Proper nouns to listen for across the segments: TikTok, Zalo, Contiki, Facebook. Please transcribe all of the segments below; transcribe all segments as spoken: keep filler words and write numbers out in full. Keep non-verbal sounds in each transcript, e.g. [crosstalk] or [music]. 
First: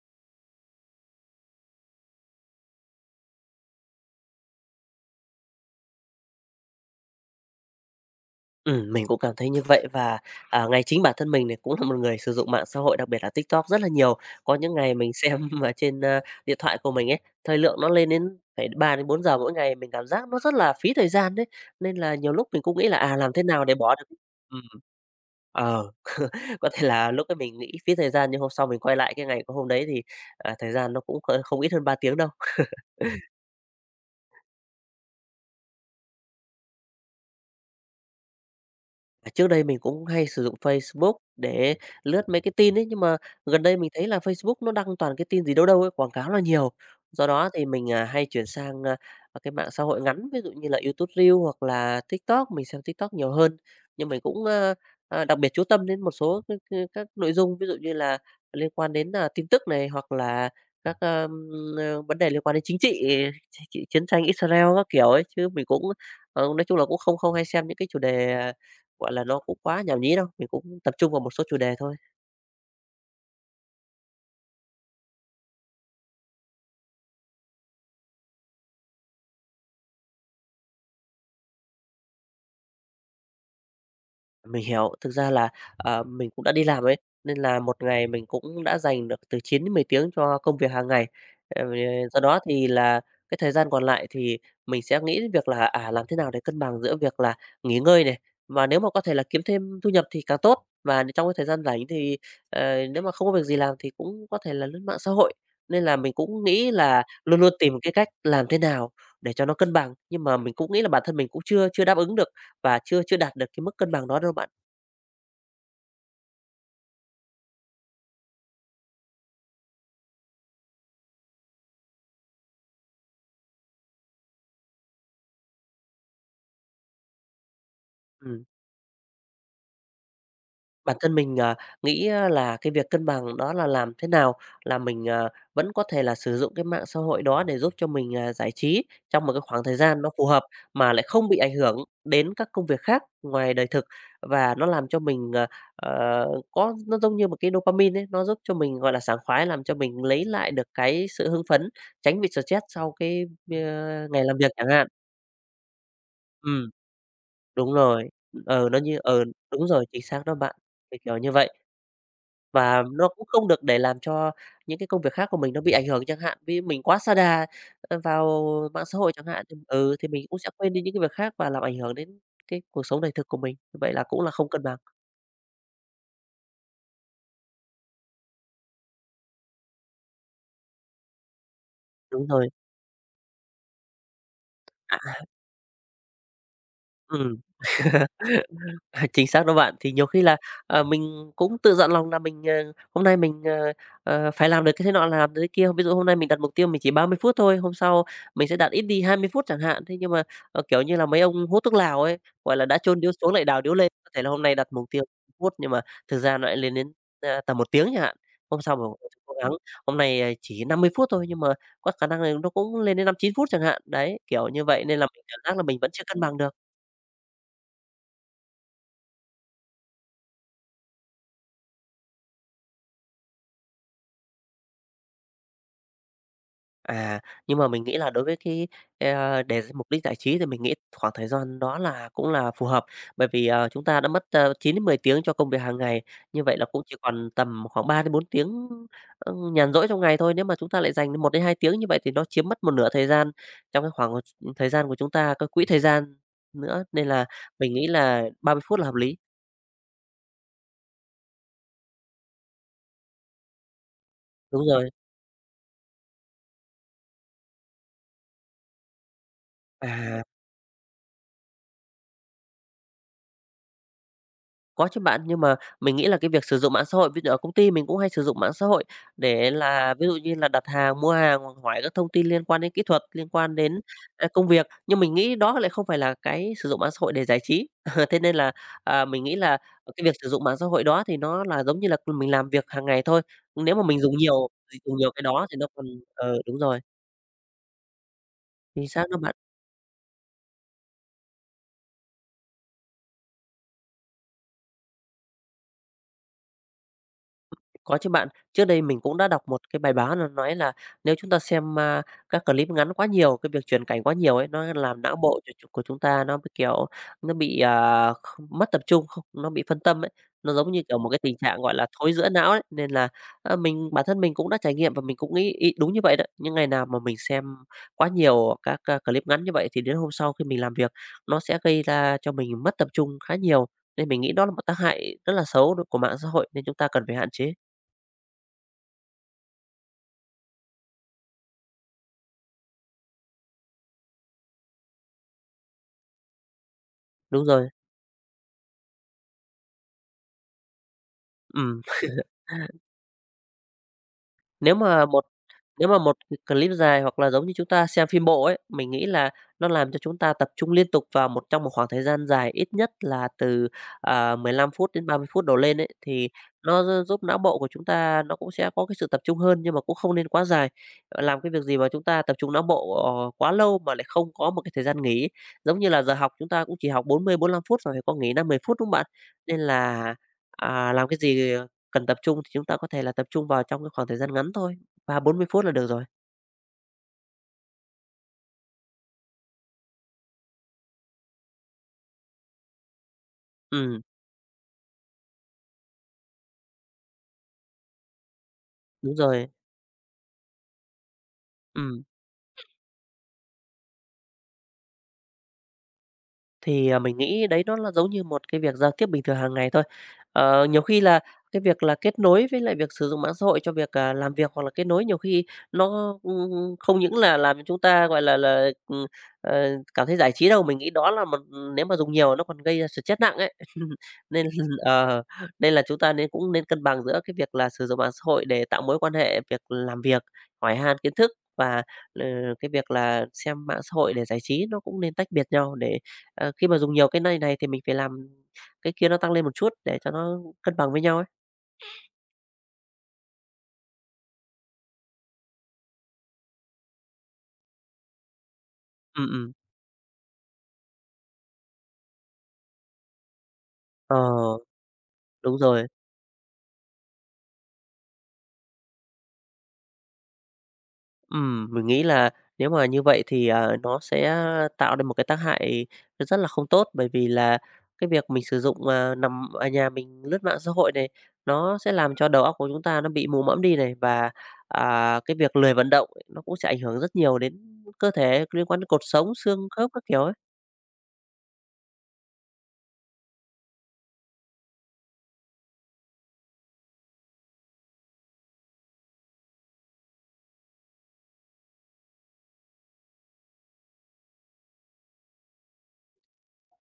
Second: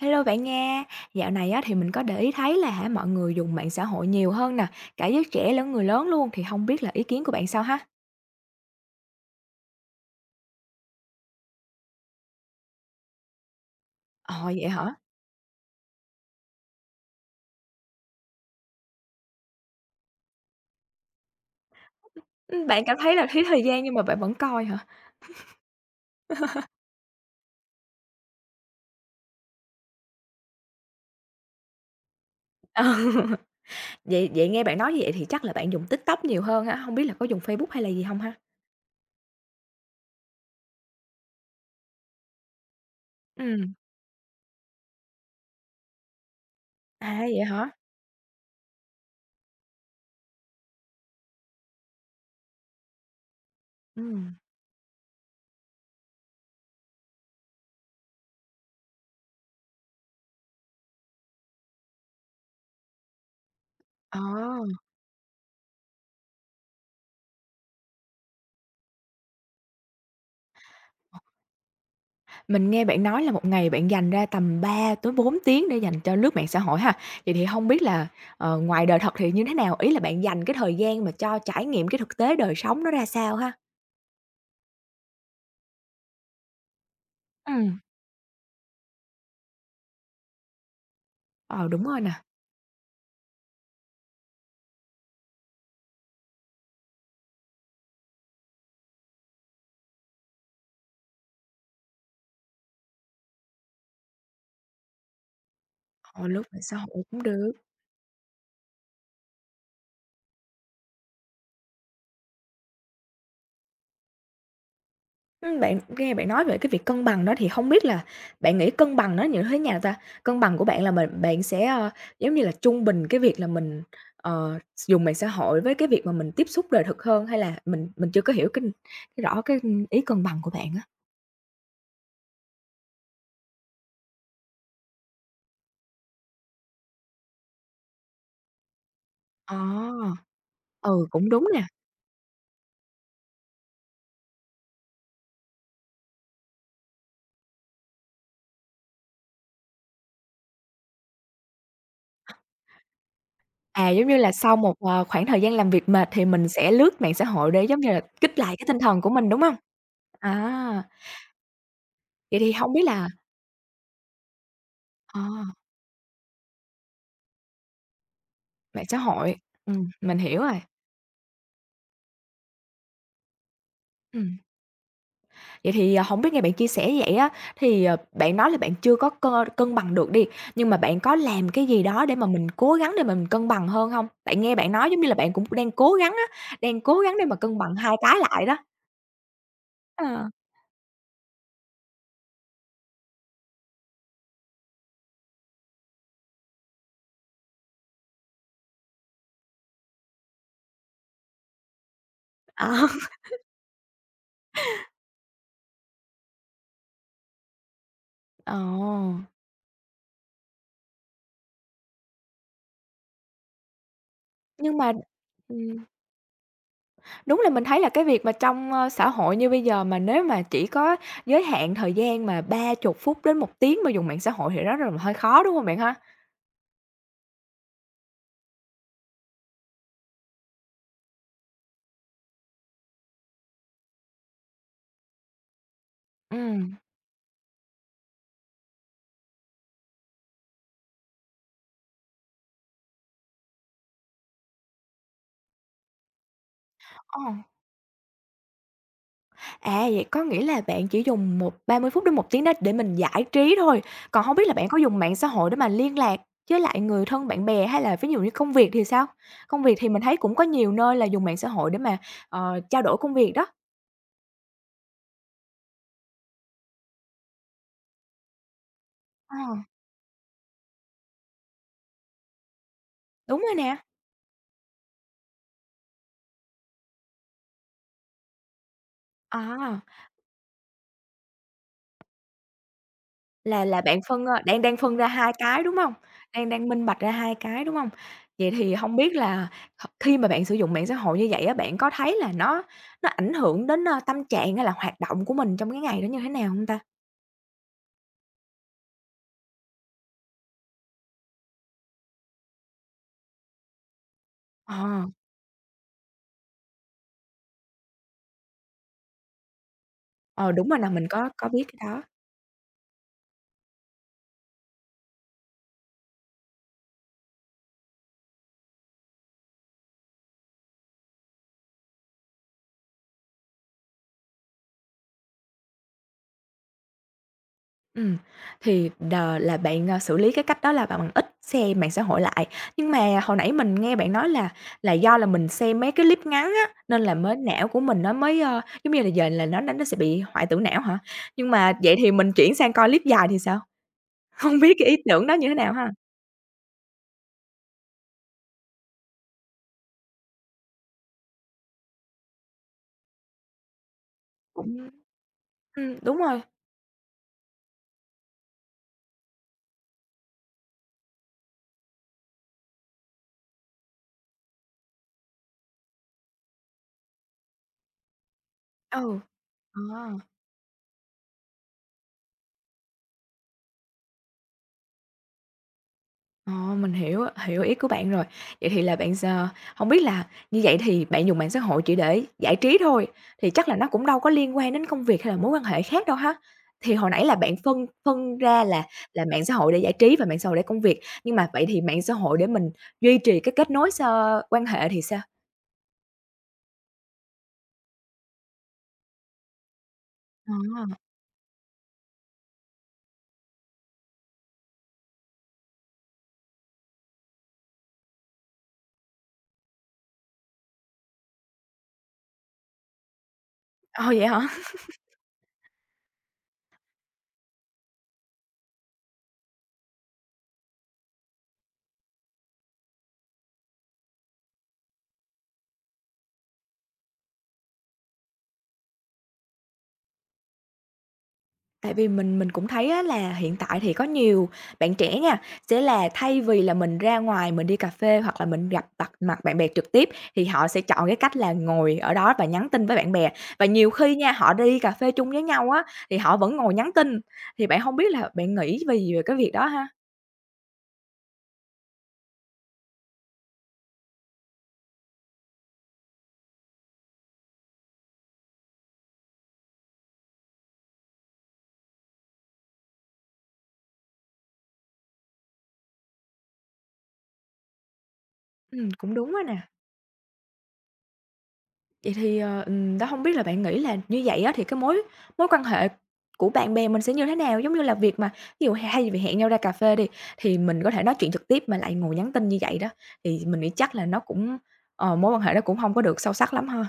Hello bạn nha. Dạo này á, thì mình có để ý thấy là hả mọi người dùng mạng xã hội nhiều hơn nè, cả giới trẻ lẫn người lớn luôn thì không biết là ý kiến của bạn sao ha? Ừm, mình cũng cảm thấy như vậy và, à, ngay chính bản thân mình này cũng là một người sử dụng mạng xã hội, đặc biệt là TikTok rất là nhiều. Ờ, Có vậy những hả? ngày mình xem [laughs] mà trên, a, điện thoại của mình ấy, thời lượng nó lên đến phải ba đến bốn giờ mỗi ngày, mình cảm giác nó rất là phí thời gian đấy. Nên là nhiều lúc mình Ừm, cũng bạn nghĩ cảm là, thấy à, là làm thiếu thế thời nào để gian nhưng bỏ mà được. bạn vẫn coi hả? ừm, ờ, [laughs] có thể là lúc ấy mình nghĩ phí thời gian nhưng hôm sau mình quay lại cái ngày của hôm đấy thì, à, thời gian nó cũng, ơ, không ít hơn ba tiếng đâu. Ờ. [laughs] Vậy vậy nghe bạn nói như vậy thì chắc là bạn dùng TikTok nhiều hơn á không biết là có dùng Facebook hay là gì không ha? À, trước đây mình cũng hay sử dụng Facebook để lướt mấy cái tin ấy, nhưng mà gần Ừm. đây mình thấy là Facebook nó đăng toàn cái tin gì đâu đâu ấy, quảng cáo là nhiều. À, Do vậy đó thì hả? mình, à, hay chuyển sang, a, cái mạng xã hội ngắn, ví dụ như là YouTube Reels hoặc là TikTok, mình xem TikTok nhiều hơn. Nhưng mình Ừm. cũng, a, a, đặc biệt chú tâm đến một số cái cái các nội dung, ví dụ như là liên quan đến, à, tin tức này, hoặc là các, a, ơ, vấn đề liên quan đến chính trị, ch chiến Ờ. tranh Israel các kiểu ấy, chứ mình cũng, ờ, nói chung là cũng không không hay xem những cái chủ đề à, gọi là, nó cũng quá nhảm nhí đâu, mình cũng tập trung vào một số chủ đề thôi. Mình nghe bạn nói là một ngày bạn dành ra tầm ba tới bốn tiếng để dành cho lướt mạng xã hội ha. Vậy thì không biết là, ờ, ngoài đời thật thì như thế nào? Ý là bạn dành cái thời gian mà cho trải nghiệm cái thực tế đời sống nó ra sao ha? Mình hiểu, thực ra là, ờ, mình cũng đã đi làm ấy, nên là một Ừm. ngày mình cũng đã dành được từ chín đến mười tiếng cho công việc hàng ngày. Ờ, Ờ, đúng rồi nè, Do đó thì là cái thời gian còn lại thì mình sẽ nghĩ đến việc là, à, làm thế nào để cân bằng giữa việc là nghỉ ngơi này, mà nếu mà có thể là kiếm thêm thu nhập thì càng tốt. Và trong cái thời gian rảnh thì, ờ, nếu mà không có việc gì làm thì cũng có thể là lướt mạng xã hội, nên là mình ờ, lướt cũng mạng nghĩ xã hội là cũng luôn được. luôn tìm cái cách làm thế nào để cho nó cân bằng, nhưng mà mình cũng nghĩ là bản thân mình cũng chưa chưa đáp ứng được và chưa chưa đạt được cái mức cân bằng đó đâu bạn. Ừm, bạn nghe bạn nói về cái việc cân bằng đó thì không biết là bạn nghĩ cân bằng nó như thế nào ta? Cân bằng của bạn là mình bạn sẽ, ờ, giống như là, trung bình cái việc là mình, ờ, dùng mạng xã hội với cái việc mà mình tiếp xúc đời thực hơn hay là mình mình chưa có Ừm, hiểu cái cái rõ cái ý cân bằng của bạn á. Bản thân mình, ờ, nghĩ á là cái việc cân bằng đó là làm thế nào là mình, ờ, vẫn có thể là sử dụng cái mạng xã hội đó để giúp cho mình, à, giải trí trong một cái Ờ, khoảng thời gian nó phù hợp mà lại ừ, cũng không bị đúng ảnh nè. hưởng đến các công việc khác ngoài đời thực. Và nó làm cho mình, ờ, ờ, có nó giống như một cái dopamine ấy, nó giúp cho mình, gọi là, sảng khoái, làm cho mình lấy lại được cái sự hưng phấn, tránh bị stress sau cái, ơ, À, giống như ngày là làm việc sau chẳng một, hạn. ờ, khoảng thời gian làm việc mệt thì mình Ừm. sẽ lướt mạng xã hội để, Đúng giống như là, rồi, kích lại cái ừ, tinh nó như thần của ừ, mình, đúng hông? đúng rồi, chính xác đó bạn, À, kiểu, kiểu như vậy. vậy thì hông biết Và nó là cũng không được để làm cho những cái công việc ờ, khác của mình nó bị ảnh hưởng chẳng hạn, vì mình quá sa đà, ờ, vào mạng mạng xã xã hội chẳng hội, hạn, thì ừm, ừ, thì mình mình cũng hiểu sẽ rồi. quên đi những cái việc khác và làm ảnh hưởng đến cái cuộc sống đời thực của mình, vậy là cũng là Ừm, không cân bằng. vậy thì, ờ, hổng biết nghe bạn chia sẻ như vậy á, thì, ờ, bạn nói là bạn chưa có cơ cân bằng được đi, nhưng mà bạn có làm cái gì đó để mà Đúng mình rồi, cố gắng để mà mình cân bằng hơn hông? Tại nghe bạn nói giống như là à, bạn cũng đang cố gắng á, đang cố gắng để mà ừm. cân bằng hai [laughs] cái lại đó. À, chính xác đó bạn. Thì nhiều khi Ờ, là, ờ, mình cũng tự dặn lòng là mình, ờ, hôm nay mình, ờ, ờ, phải làm được cái thế nọ, làm được cái kia. Ví dụ hôm nay mình đặt mục tiêu mình chỉ ba mươi phút thôi, hôm sau mình sẽ đặt ít đi hai mươi phút chẳng hạn. Thế nhưng mà, ờ, kiểu như là, mấy ông hút thuốc lào ấy, gọi là, đã ờ. chôn điếu [laughs] xuống lại đào điếu lên. Có thể là hôm nay đặt mục tiêu ba mươi phút nhưng mà thực ra nó lại lên đến, a, tầm một tiếng chẳng hạn. Ồ. Hôm sau mình cố gắng, hôm nay, à, chỉ năm mươi phút thôi nhưng mà có khả năng là nó cũng lên đến năm chín phút chẳng hạn. Đấy, kiểu như Nhưng vậy mà nên là mình cảm giác là mình ừm, vẫn chưa cân bằng được. đúng là mình thấy là cái việc mà trong, ơ, xã hội như bây giờ mà nếu mà chỉ có giới hạn thời gian mà ba chục phút đến một tiếng mà dùng mạng xã hội thì đó là hơi khó, đúng hông bạn ha? À, nhưng mà mình nghĩ là đối với cái, a, để mục đích giải trí thì mình nghĩ khoảng thời gian đó là cũng là phù hợp, bởi vì, ờ, chúng ta đã mất, uh, chín đến mười tiếng cho công việc hàng ngày, như vậy là Ừm, cũng chỉ còn tầm khoảng ba đến bốn tiếng, ơ, nhàn rỗi trong ngày thôi. Nếu mà chúng ta lại dành một đến hai tiếng như vậy thì nó chiếm mất một nửa thời gian trong cái khoảng thời gian của chúng ta, cái quỹ thời gian nữa, nên ờ, là mình nghĩ là ba mươi phút là hợp lý. à, vậy có nghĩa là bạn chỉ dùng một ba mươi phút đến một tiếng đó để mình giải trí thôi, còn hông biết là Đúng bạn có rồi, dùng mạng xã hội để mà liên lạc với lại người thân bạn bè hay là ví dụ như công việc thì sao? Công việc thì mình thấy à. cũng có nhiều nơi là dùng mạng xã hội để mà, ờ, trao đổi công việc đó. Có chứ bạn, nhưng mà mình nghĩ là cái việc sử dụng mạng xã hội, ví dụ ở công ty mình cũng hay sử dụng mạng xã hội Ờ, để là ví dụ như là đặt hàng, mua hàng hoặc hỏi các thông tin liên quan đến kỹ thuật, liên đúng rồi quan nè, đến, a, công việc, nhưng mình nghĩ đó lại không phải là cái sử dụng mạng xã hội để giải trí. [laughs] Thế nên là, à, mình nghĩ là, à. ờ, cái việc sử dụng mạng xã hội đó thì nó là giống như là mình làm việc hàng ngày thôi. Là Nếu là mà bạn mình dùng phân, ơ nhiều đang đang phân dùng ra nhiều cái hai đó thì cái, nó đúng còn hông? ờ, Đang Đúng đang rồi, minh bạch ra hai cái, đúng hông? Vậy thì chính hông xác biết đó bạn. là h khi mà bạn sử dụng mạng xã hội như vậy á, bạn có thấy là nó nó ảnh hưởng đến, ơ, tâm trạng hay là hoạt động của mình trong cái ngày đó như thế nào hông ta? Có chứ bạn. Trước đây mình cũng đã đọc một cái bài báo nó nói là nếu chúng ta xem, a, các clip ngắn quá nhiều, cái việc chuyển cảnh quá nhiều ấy, nó làm Ờ, não bộ ch của chúng ta nó bị, kiểu, nó bị, à, không mất tập trung, không nó bị phân tâm ấy. ờ, Nó đúng giống rồi như, nè, kiểu, mình một cái có tình có trạng, biết gọi là, cái đó. thối rữa não ấy, nên là, a, mình bản thân mình cũng đã trải nghiệm và mình cũng nghĩ y đúng như vậy đấy. Những ngày nào mà mình xem quá nhiều các, a, clip ngắn như vậy thì đến hôm sau khi mình làm việc nó sẽ gây ra cho mình mất tập trung khá nhiều, nên mình nghĩ đó là một tác hại rất là xấu của mạng xã hội nên chúng ta cần phải hạn chế. Ừm, thì đờ là bạn, ờ, xử lý cái cách đó là bạn bạn ít xem mạng xã hội lại. Nhưng mà hồi nãy mình nghe bạn nói là là do là mình xem mấy cái clip ngắn á, nên là mới Đúng não rồi, của mình nó mới, ơ, giống như là, giờ là nó nó nó sẽ bị hoại tử não hả? Nhưng mà ừm. vậy thì mình chuyển sang coi clip dài thì sao? [laughs] Hông Nếu biết cái ý mà một tưởng đó như thế nào Nếu ha? mà một clip dài hoặc là giống như chúng ta xem phim bộ ấy, mình nghĩ là nó làm cho chúng ta tập trung liên tục vào một trong một khoảng thời gian dài ít nhất là từ, à, mười lăm Cũng phút đến ba mươi phút đổ lên ấy, ừm, đúng thì rồi, nó gi giúp não bộ của chúng ta nó cũng sẽ có cái sự tập trung hơn, nhưng mà cũng không nên quá dài. Ờ, làm cái việc gì mà chúng ta tập trung não bộ, ờ, quá lâu mà lại không có một cái thời gian nghỉ, giống như là giờ học chúng ta cũng chỉ học bốn mươi, bốn mươi lăm phút và phải có nghỉ năm mười phút, đúng không ừ, bạn? Nên là, ờ. à, làm cái gì cần tập trung thì chúng ta có thể là tập trung vào trong cái khoảng thời gian ngắn thôi. Ba bốn mươi phút là được rồi. Ờ, mình hiểu, hiểu ý của bạn rồi. Vậy thì là bạn giờ không biết là như vậy thì bạn dùng mạng xã hội chỉ để giải trí thôi, thì chắc là nó Ừ, cũng đâu có liên quan đến công việc hay là mối quan hệ khác đâu ha? Thì hồi nãy là bạn phân phân ra là đúng là mạng rồi. xã hội để giải trí và mạng xã hội để công việc, nhưng mà vậy thì mạng Ừ. xã hội để mình duy trì cái kết nối x quan hệ thì sao? Thì, à, mình nghĩ đấy nó là giống như một cái việc giao tiếp bình thường hàng ngày thôi. Ờ, Ờ, nhiều khi là cái việc là kết nối với lại việc sử dụng mạng xã hội cho việc, à, làm việc hoặc là kết nối nhiều khi nó, ưm, không những là làm cho chúng ta, gọi là là, ừm, ờ, cảm thấy giải trí đâu, mình nghĩ đó là một ừ, Nếu mà dùng nhiều nó còn gây ra stress nặng ấy. [laughs] ờ, vậy Nên hả? ờ, Nên là chúng ta nên cũng nên cân bằng giữa cái việc là sử dụng mạng xã hội để tạo mối quan hệ, việc làm việc, hỏi han kiến thức và, ờ, cái việc là xem mạng xã hội để giải trí, nó cũng nên tách biệt nhau để. Ờ, khi mà dùng nhiều cái này này thì mình phải làm cái kia nó tăng lên một chút để cho nó cân bằng với nhau ấy. Tại vì mình mình cũng thấy á là hiện tại thì có nhiều bạn trẻ nha, sẽ là thay vì là mình ra ngoài mình đi cà phê hoặc là mình gặp mặt Ừ mặt ừ. bạn bè trực tiếp, thì họ sẽ chọn cái cách là ngồi ở đó và nhắn tin với bạn bè. Và nhiều khi Ờ, nha, họ đi cà phê chung với đúng nhau á, rồi. thì họ vẫn ngồi nhắn tin, thì bạn không biết là bạn nghĩ vì về cái việc đó ha? Ừm, mình nghĩ là nếu mà như vậy thì, ờ, nó sẽ tạo nên một cái tác hại rất là không tốt, bởi vì là cái việc mình sử dụng, ờ, nằm ở nhà mình lướt mạng xã hội này, nó sẽ làm cho đầu óc của chúng ta nó bị mù mẫm đi này, và, à, cái việc lười vận động ấy, nó cũng sẽ ảnh hưởng rất nhiều đến cơ thể, liên quan đến Ừm, cột cũng đúng sống, á nè. xương khớp các kiểu ấy. Vậy thì, ờ, ừm, đó, không biết là bạn nghĩ là như vậy á thì cái mối mối quan hệ của bạn bè mình sẽ như thế nào? Giống như là việc mà ví dụ thay vì hẹn nhau ra cà phê đi, thì mình có thể nói chuyện trực tiếp mà lại ngồi nhắn tin như vậy đó, thì mình nghĩ chắc là nó cũng ờ, mối quan hệ nó cũng không có được sâu sắc lắm ha.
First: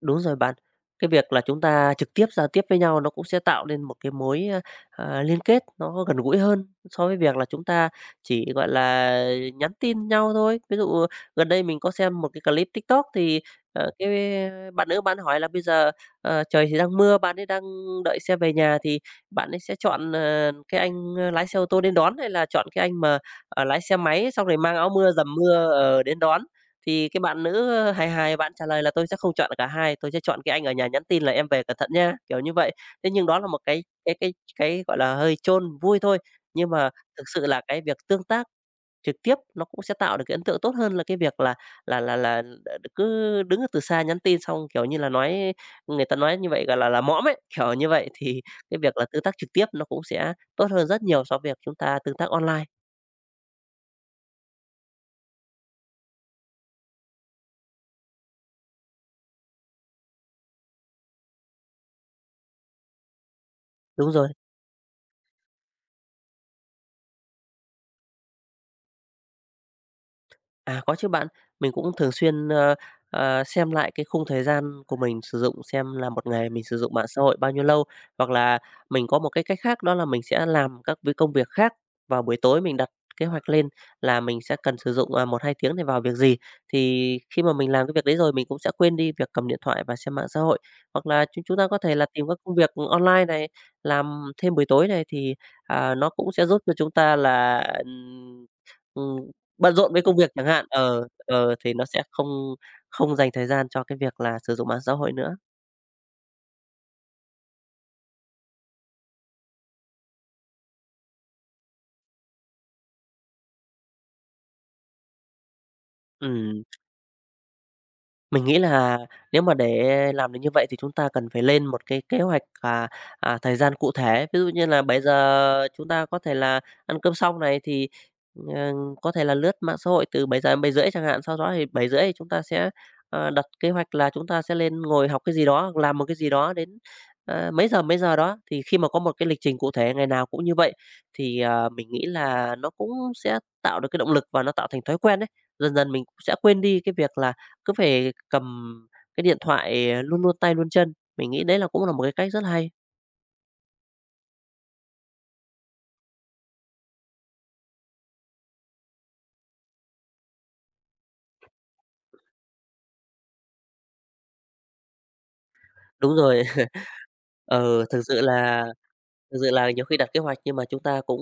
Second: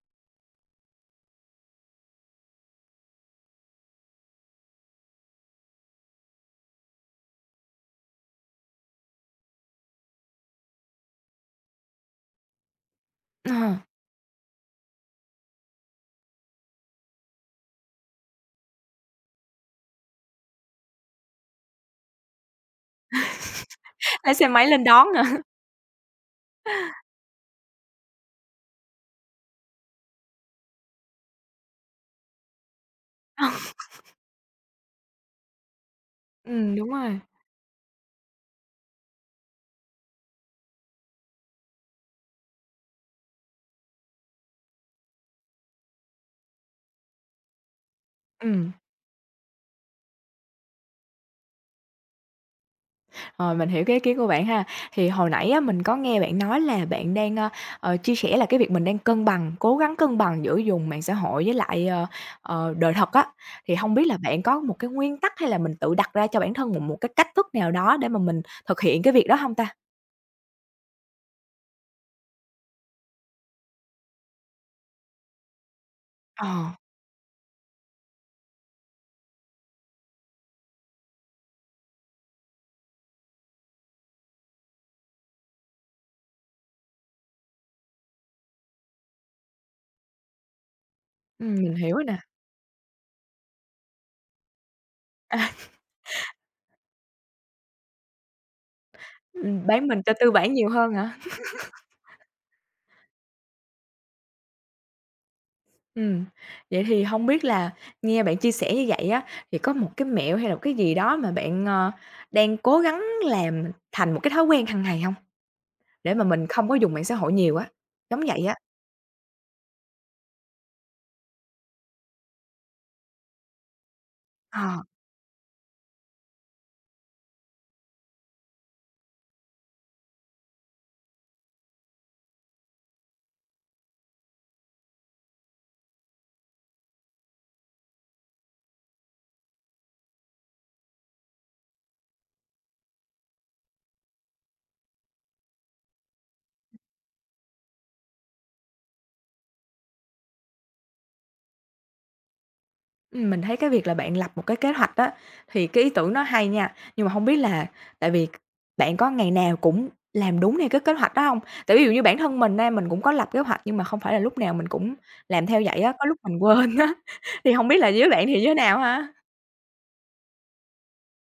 Đúng rồi bạn. Cái việc là chúng ta trực tiếp giao tiếp với nhau nó cũng sẽ tạo nên một cái mối, a, à, liên kết nó gần gũi hơn so với việc là chúng ta chỉ, gọi là, nhắn tin nhau thôi. Ví dụ gần đây mình có xem một cái clip TikTok thì, Ờ, ờ, cái bạn nữ bạn hỏi là "Bây giờ, ờ, trời thì đang mưa, bạn ấy đang đợi xe về nhà thì bạn ấy sẽ chọn, ờ, cái anh ờ, lái xe ô tô đến đón hay là chọn cái anh mà, ờ, lái xe máy lái xong xe rồi máy mang lên áo đón mưa nữa. [laughs] dầm mưa, ờ, đến đón?" Thì cái bạn nữ hài hài bạn trả lời là "Tôi sẽ không chọn cả hai, tôi sẽ chọn cái anh ở nhà nhắn tin là em về cẩn thận nha kiểu như vậy." Thế nhưng đó là một cái cái cái cái, gọi là, hơi chôn vui thôi, nhưng Ừm, đúng mà rồi. thực sự là cái việc tương tác trực tiếp nó cũng sẽ tạo được cái ấn tượng tốt hơn là cái việc là là là là cứ đứng từ xa nhắn tin xong, kiểu như là, nói người ta nói như vậy, gọi là là, mõm ấy, kiểu như vậy. Thì Ừm. cái việc là tương tác trực tiếp nó cũng sẽ tốt hơn rất nhiều so với việc chúng ta tương tác online. Rồi, mình hiểu cái ý kiến của bạn ha. Thì hồi nãy á, mình có nghe bạn nói là bạn đang, ơ, ờ, chia sẻ là cái việc mình đang cân bằng, cố gắng cân bằng giữa dùng mạng xã hội với lại, ờ, ờ, đời thật á. Thì không biết Đúng là rồi. bạn có một cái nguyên tắc hay là mình tự đặt ra cho bản thân một một cái cách thức nào đó để mà mình thực hiện cái việc đó không ta? À, có chứ bạn. Mình cũng thường xuyên, ơ, ờ, xem lại cái khung thời gian của mình sử dụng xem là một Ờ, ngày mình sử dụng mạng xã hội bao nhiêu lâu, hoặc là mình có một cái cách khác đó là mình sẽ làm các việc công việc khác vào buổi tối mình đặt kế hoạch lên là mình sẽ cần sử dụng, à, một, hai tiếng để vào việc gì. Thì khi mà mình làm cái việc đấy rồi mình cũng sẽ quên đi việc cầm điện thoại và xem mạng xã hội. Hoặc là chúng ừm, chúng ta mình có thể hiểu rồi là nè. tìm các công việc online này, làm thêm buổi tối này [laughs] thì, À, à, nó cũng sẽ giúp cho chúng ta là, ừm, bận bán rộn mình với cho công tư việc chẳng bản hạn, nhiều hơn ờ, hả? ờ, thì nó sẽ không không dành thời gian cho cái việc là sử dụng mạng xã hội nữa. Ừm, vậy thì không biết là nghe bạn chia sẻ như vậy á, thì có một cái mẹo hay là một cái gì đó mà bạn, ờ, đang cố gắng làm thành một cái thói quen hàng ngày không? Để mà mình Ừm. không có dùng mạng xã hội nhiều á. Giống Mình vậy á. nghĩ là nếu mà để làm được như vậy thì chúng ta cần phải lên một cái kế hoạch, à, à, thời gian cụ thể. Ví dụ như Ờ, là bây giờ chúng ta có thể là ăn cơm xong này thì, ờ, có thể là lướt mạng xã hội từ bảy giờ đến bảy rưỡi chẳng hạn, sau đó thì bảy rưỡi thì chúng ta sẽ, ờ, đặt kế hoạch là chúng ta sẽ lên ngồi học cái gì đó, làm một cái gì đó đến, ờ, mấy giờ, mấy giờ đó. Thì khi mà có một cái lịch trình cụ thể ngày nào cũng như vậy thì, ờ, mình nghĩ là nó cũng sẽ tạo được cái động lực và nó tạo thành thói quen đấy. Dần dần mình cũng sẽ quên đi cái việc là cứ phải cầm cái điện thoại, ờ, luôn luôn tay luôn chân. Mình nghĩ đấy là cũng là một cái cách rất hay. ừm, mình thấy cái việc là bạn lập một cái kế hoạch á, thì cái ý tưởng nó hay nha, nhưng mà không biết là tại vì bạn có ngày nào cũng làm đúng theo cái kế hoạch đó không? Tại ví dụ như bản thân mình á, mình cũng có lập kế hoạch nhưng mà không phải là lúc nào mình cũng làm theo vậy á, có Đúng lúc mình rồi. quên á, [laughs] [laughs] thì không biết Ờ, là thực với sự bạn thì như thế là nào ha? thực sự là nhiều khi đặt kế hoạch nhưng mà chúng ta cũng,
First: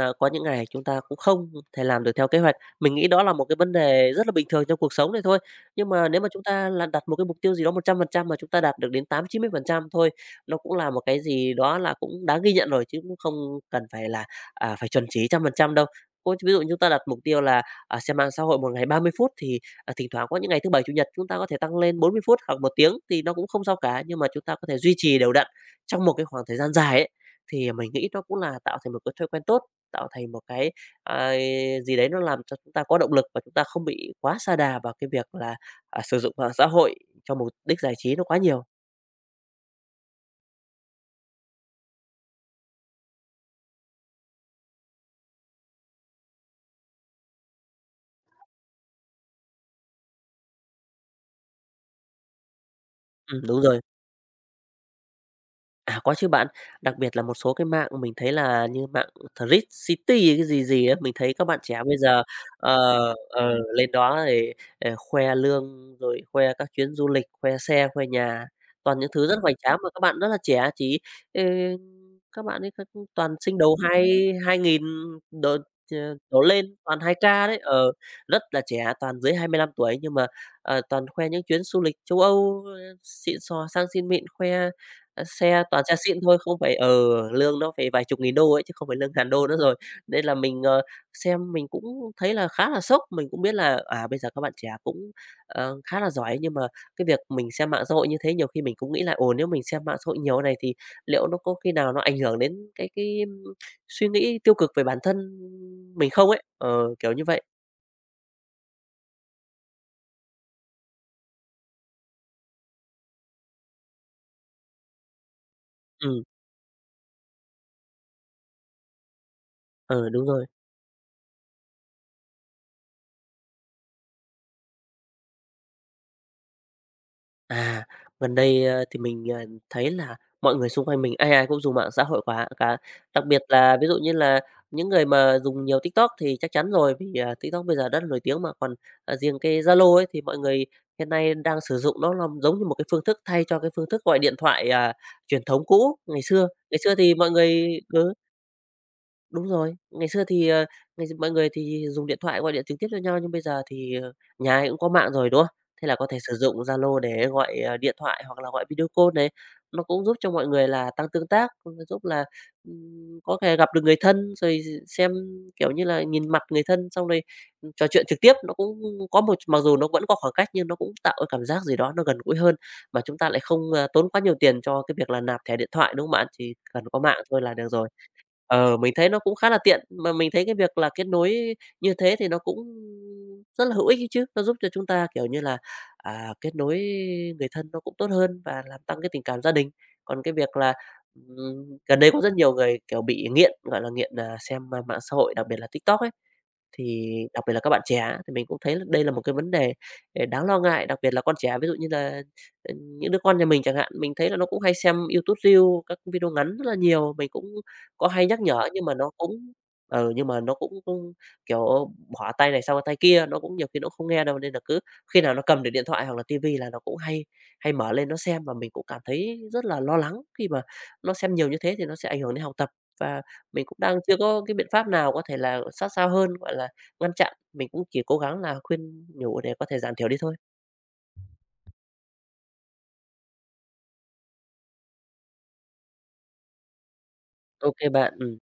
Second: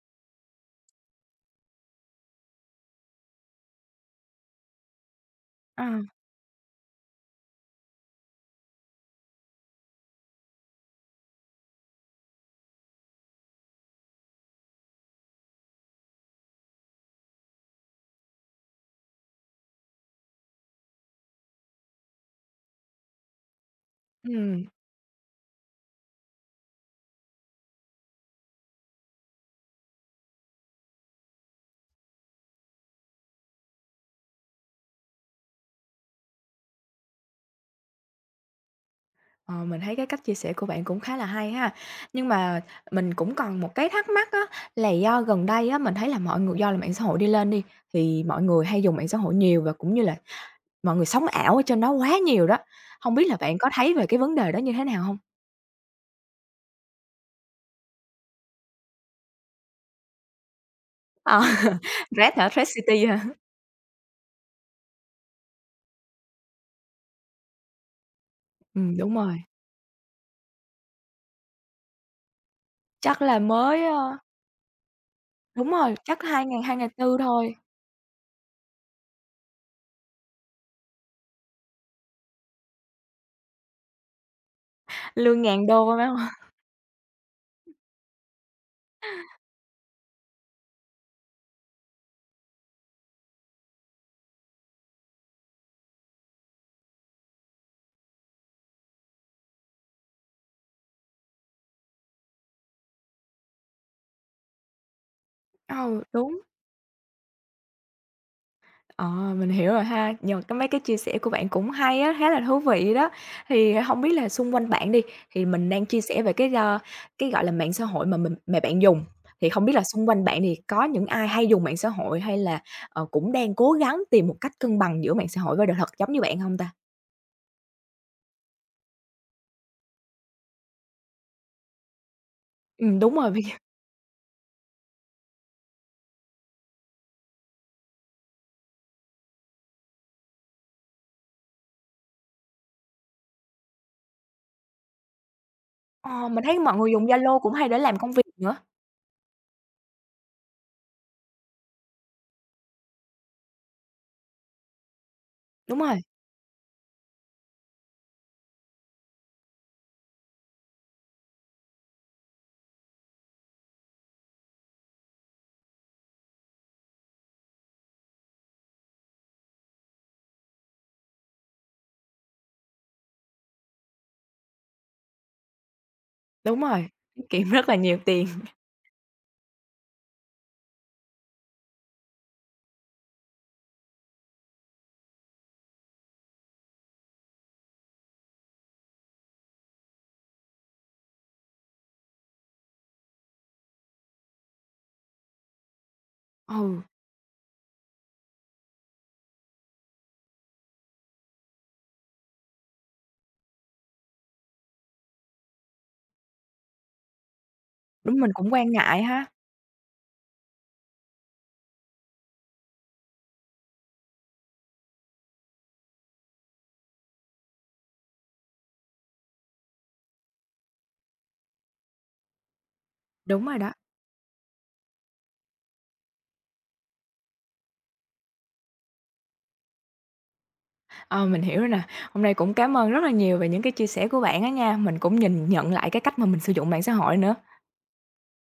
a, có những ngày chúng ta cũng không thể làm được theo kế hoạch. Mình nghĩ đó là một cái vấn đề rất là bình thường trong cuộc sống này thôi. Ờ, Nhưng mà nếu mà chúng ta là đặt một cái mục tiêu gì đó một trăm phần trăm mà chúng ta đạt được đến tám chín mươi phần trăm thôi, nó cũng là một cái gì đó là cũng đáng ghi nhận rồi, chứ cũng không cần phải là, à, phải chuẩn chỉ trăm phần trăm đâu. Có ví dụ chúng ta đặt mục tiêu là, à, xem mạng xã hội một ngày ba mươi phút thì, à, thỉnh thoảng có những ngày thứ Bảy, Chủ nhật chúng ta có thể tăng lên bốn mươi phút hoặc một tiếng thì nó cũng không sao cả, nhưng mà chúng ta có ừm. thể duy trì đều đặn trong một cái khoảng thời gian dài ấy, thì mình nghĩ nó cũng là tạo thành một cái thói quen tốt, tạo thành một cái, à, gì đấy nó làm cho chúng ta có động lực và chúng ta không bị quá sa đà vào cái việc là, à, sử dụng mạng xã hội cho mục đích giải trí nó quá nhiều. Ờ, mình thấy cái cách chia sẻ của bạn cũng khá là hay ha. Nhưng mà mình cũng còn một cái thắc mắc á, là do gần đây á, mình thấy là mọi người do là mạng xã hội đi lên đi, thì mọi người hay dùng mạng xã hội nhiều và cũng như là mọi người sống ảo ở trên đó quá nhiều đó. Không biết là Ừm, bạn đúng có rồi. thấy về cái vấn đề đó như thế nào không? À, có chứ bạn. Đặc biệt là một số cái mạng mình thấy là như mạng Thread City hay cái gì gì á, mình thấy Ờ, các bạn trẻ [laughs] bây giờ, Red hả? Red ờ, City hả? ờ, lên đó để ờ, khoe lương, rồi khoe các chuyến du lịch, khoe xe, khoe nhà, Ừm, toàn những đúng thứ rồi. rất hoành tráng mà các bạn rất là trẻ, chỉ, ờ, các bạn ấy các Chắc toàn là sinh đầu mới, ơ hai 2000 đổ đúng rồi, ờ, chắc đổ 2 lên, hai 2 toàn hai tư k thôi, đấy, ờ, rất là trẻ, toàn dưới hai mươi lăm tuổi nhưng mà, ờ, toàn khoe những chuyến du lịch châu Âu, ơ, xịn sò, sang xịn mịn, khoe. Ờ, lương xe ngàn toàn đô xe phải hông? xịn thôi, [laughs] không phải ờ lương nó phải vài chục nghìn đô ấy, chứ không phải lương ngàn đô nữa rồi. Nên là mình, ờ, xem mình cũng thấy là khá là sốc, mình cũng biết là, à, bây giờ các bạn trẻ cũng, ờ, khá là giỏi. Nhưng mà cái việc mình xem mạng xã hội như thế nhiều khi mình cũng nghĩ là, ồ, nếu mình xem mạng xã hội nhiều này thì liệu nó có khi nào nó ảnh hưởng đến cái cái, ưm, suy nghĩ tiêu cực về bản thân Ừ, mình không đúng. ấy? Ờ, kiểu như vậy. Ờ, mình hiểu rồi ha. Nhờ cái mấy cái chia sẻ của bạn cũng hay á, khá là thú vị đó. Thì không biết là xung quanh bạn đi, thì mình đang chia sẻ Ừm, về cái, ơ, cái, gọi là, mạng xã hội mà mình mà bạn dùng, thì không biết là ừ, xung ờ quanh đúng bạn rồi. thì có những ai hay dùng mạng xã hội hay là, ờ, cũng đang cố gắng tìm một cách cân bằng giữa mạng xã hội với đời thật giống như bạn không ta? À, gần đây, ơ, thì mình, ờ, thấy là mọi người xung quanh mình ai ai cũng dùng mạng xã hội quả cả. Ừm, đúng Đặc rồi, bây biệt giờ là ví dụ như là những người mà dùng nhiều TikTok thì chắc chắn rồi, vì, à, TikTok bây giờ rất là nổi tiếng mà. Còn, à, riêng cái Zalo ấy thì mọi người hiện nay đang sử dụng nó làm giống như một cái phương thức thay cho cái phương thức gọi điện thoại, à, truyền thống cũ ngày ờ, mình xưa. thấy mọi Ngày người xưa dùng thì mọi Zalo cũng hay để người làm công ừ. việc nữa. Đúng rồi, ngày xưa thì, ờ, ngày mọi người thì dùng điện thoại gọi điện trực tiếp cho nhau, nhưng bây giờ thì, ờ, nhà ai cũng có mạng rồi, đúng không? Đúng Thế là rồi, có thể sử dụng Zalo để gọi, ờ, điện thoại hoặc là gọi video call này, nó cũng giúp cho mọi người là tăng tương tác, cũng giúp là, ừm, có thể gặp được người thân, rồi xem, kiểu như là, nhìn mặt người thân xong rồi, trò chuyện trực tiếp. Nó cũng có một mặc dù nó vẫn có khoảng cách nhưng nó cũng tạo cái cảm giác gì đó nó gần gũi hơn, mà chúng ta lại không, ờ, tốn quá nhiều tiền cho cái việc là nạp thẻ điện thoại, đúng không bạn? Chỉ đúng cần rồi, có mạng tiết thôi kiệm là được rất là rồi. nhiều tiền. Ờ, mình thấy nó cũng khá là tiện, mà mình thấy cái việc là kết nối như thế thì nó cũng rất là hữu ích ấy chứ. Nó giúp cho chúng ta, kiểu như là, à, kết nối người thân nó cũng tốt hơn và làm tăng cái tình cảm gia đình. Còn cái việc là, ừm, gần đây có rất nhiều người, kiểu, bị nghiện, gọi là, nghiện, à, xem, a, mạng xã hội, đặc biệt là TikTok ấy. Ừ, Thì đặc biệt là các bạn trẻ á, thì mình cũng thấy là đây là một cái vấn đề, ờ, đáng lo ngại, đặc biệt là con trẻ. Ví dụ như là, ờ, những đứa con nhà mình chẳng hạn, mình thấy là nó cũng hay xem YouTube Reels, các video ngắn rất là nhiều, mình cũng có đúng, hay mình nhắc cũng nhở quan nhưng mà ngại nó ha. cũng ừ, nhưng mà nó cũng cũng, kiểu, bỏ tay này sang qua tay kia, nó cũng nhiều khi nó không nghe đâu, nên là cứ khi nào nó cầm được điện thoại hoặc là ti là nó cũng hay hay mở lên nó xem, và mình cũng cảm thấy rất là lo lắng khi mà nó xem nhiều như thế thì nó sẽ ảnh hưởng đến học tập và Đúng rồi mình đó. cũng đang chưa có cái biện pháp nào có thể là sát sao hơn, gọi là, ngăn chặn, mình cũng chỉ cố gắng là khuyên nhủ để có thể giảm thiểu đi thôi. Ờ, mình hiểu rồi nè. Hôm nay cũng cảm ơn rất là nhiều về những cái chia sẻ của bạn á nha. Mình cũng nhìn nhận lại cái cách mà mình sử dụng mạng xã hội nữa. Ok bạn, ừm.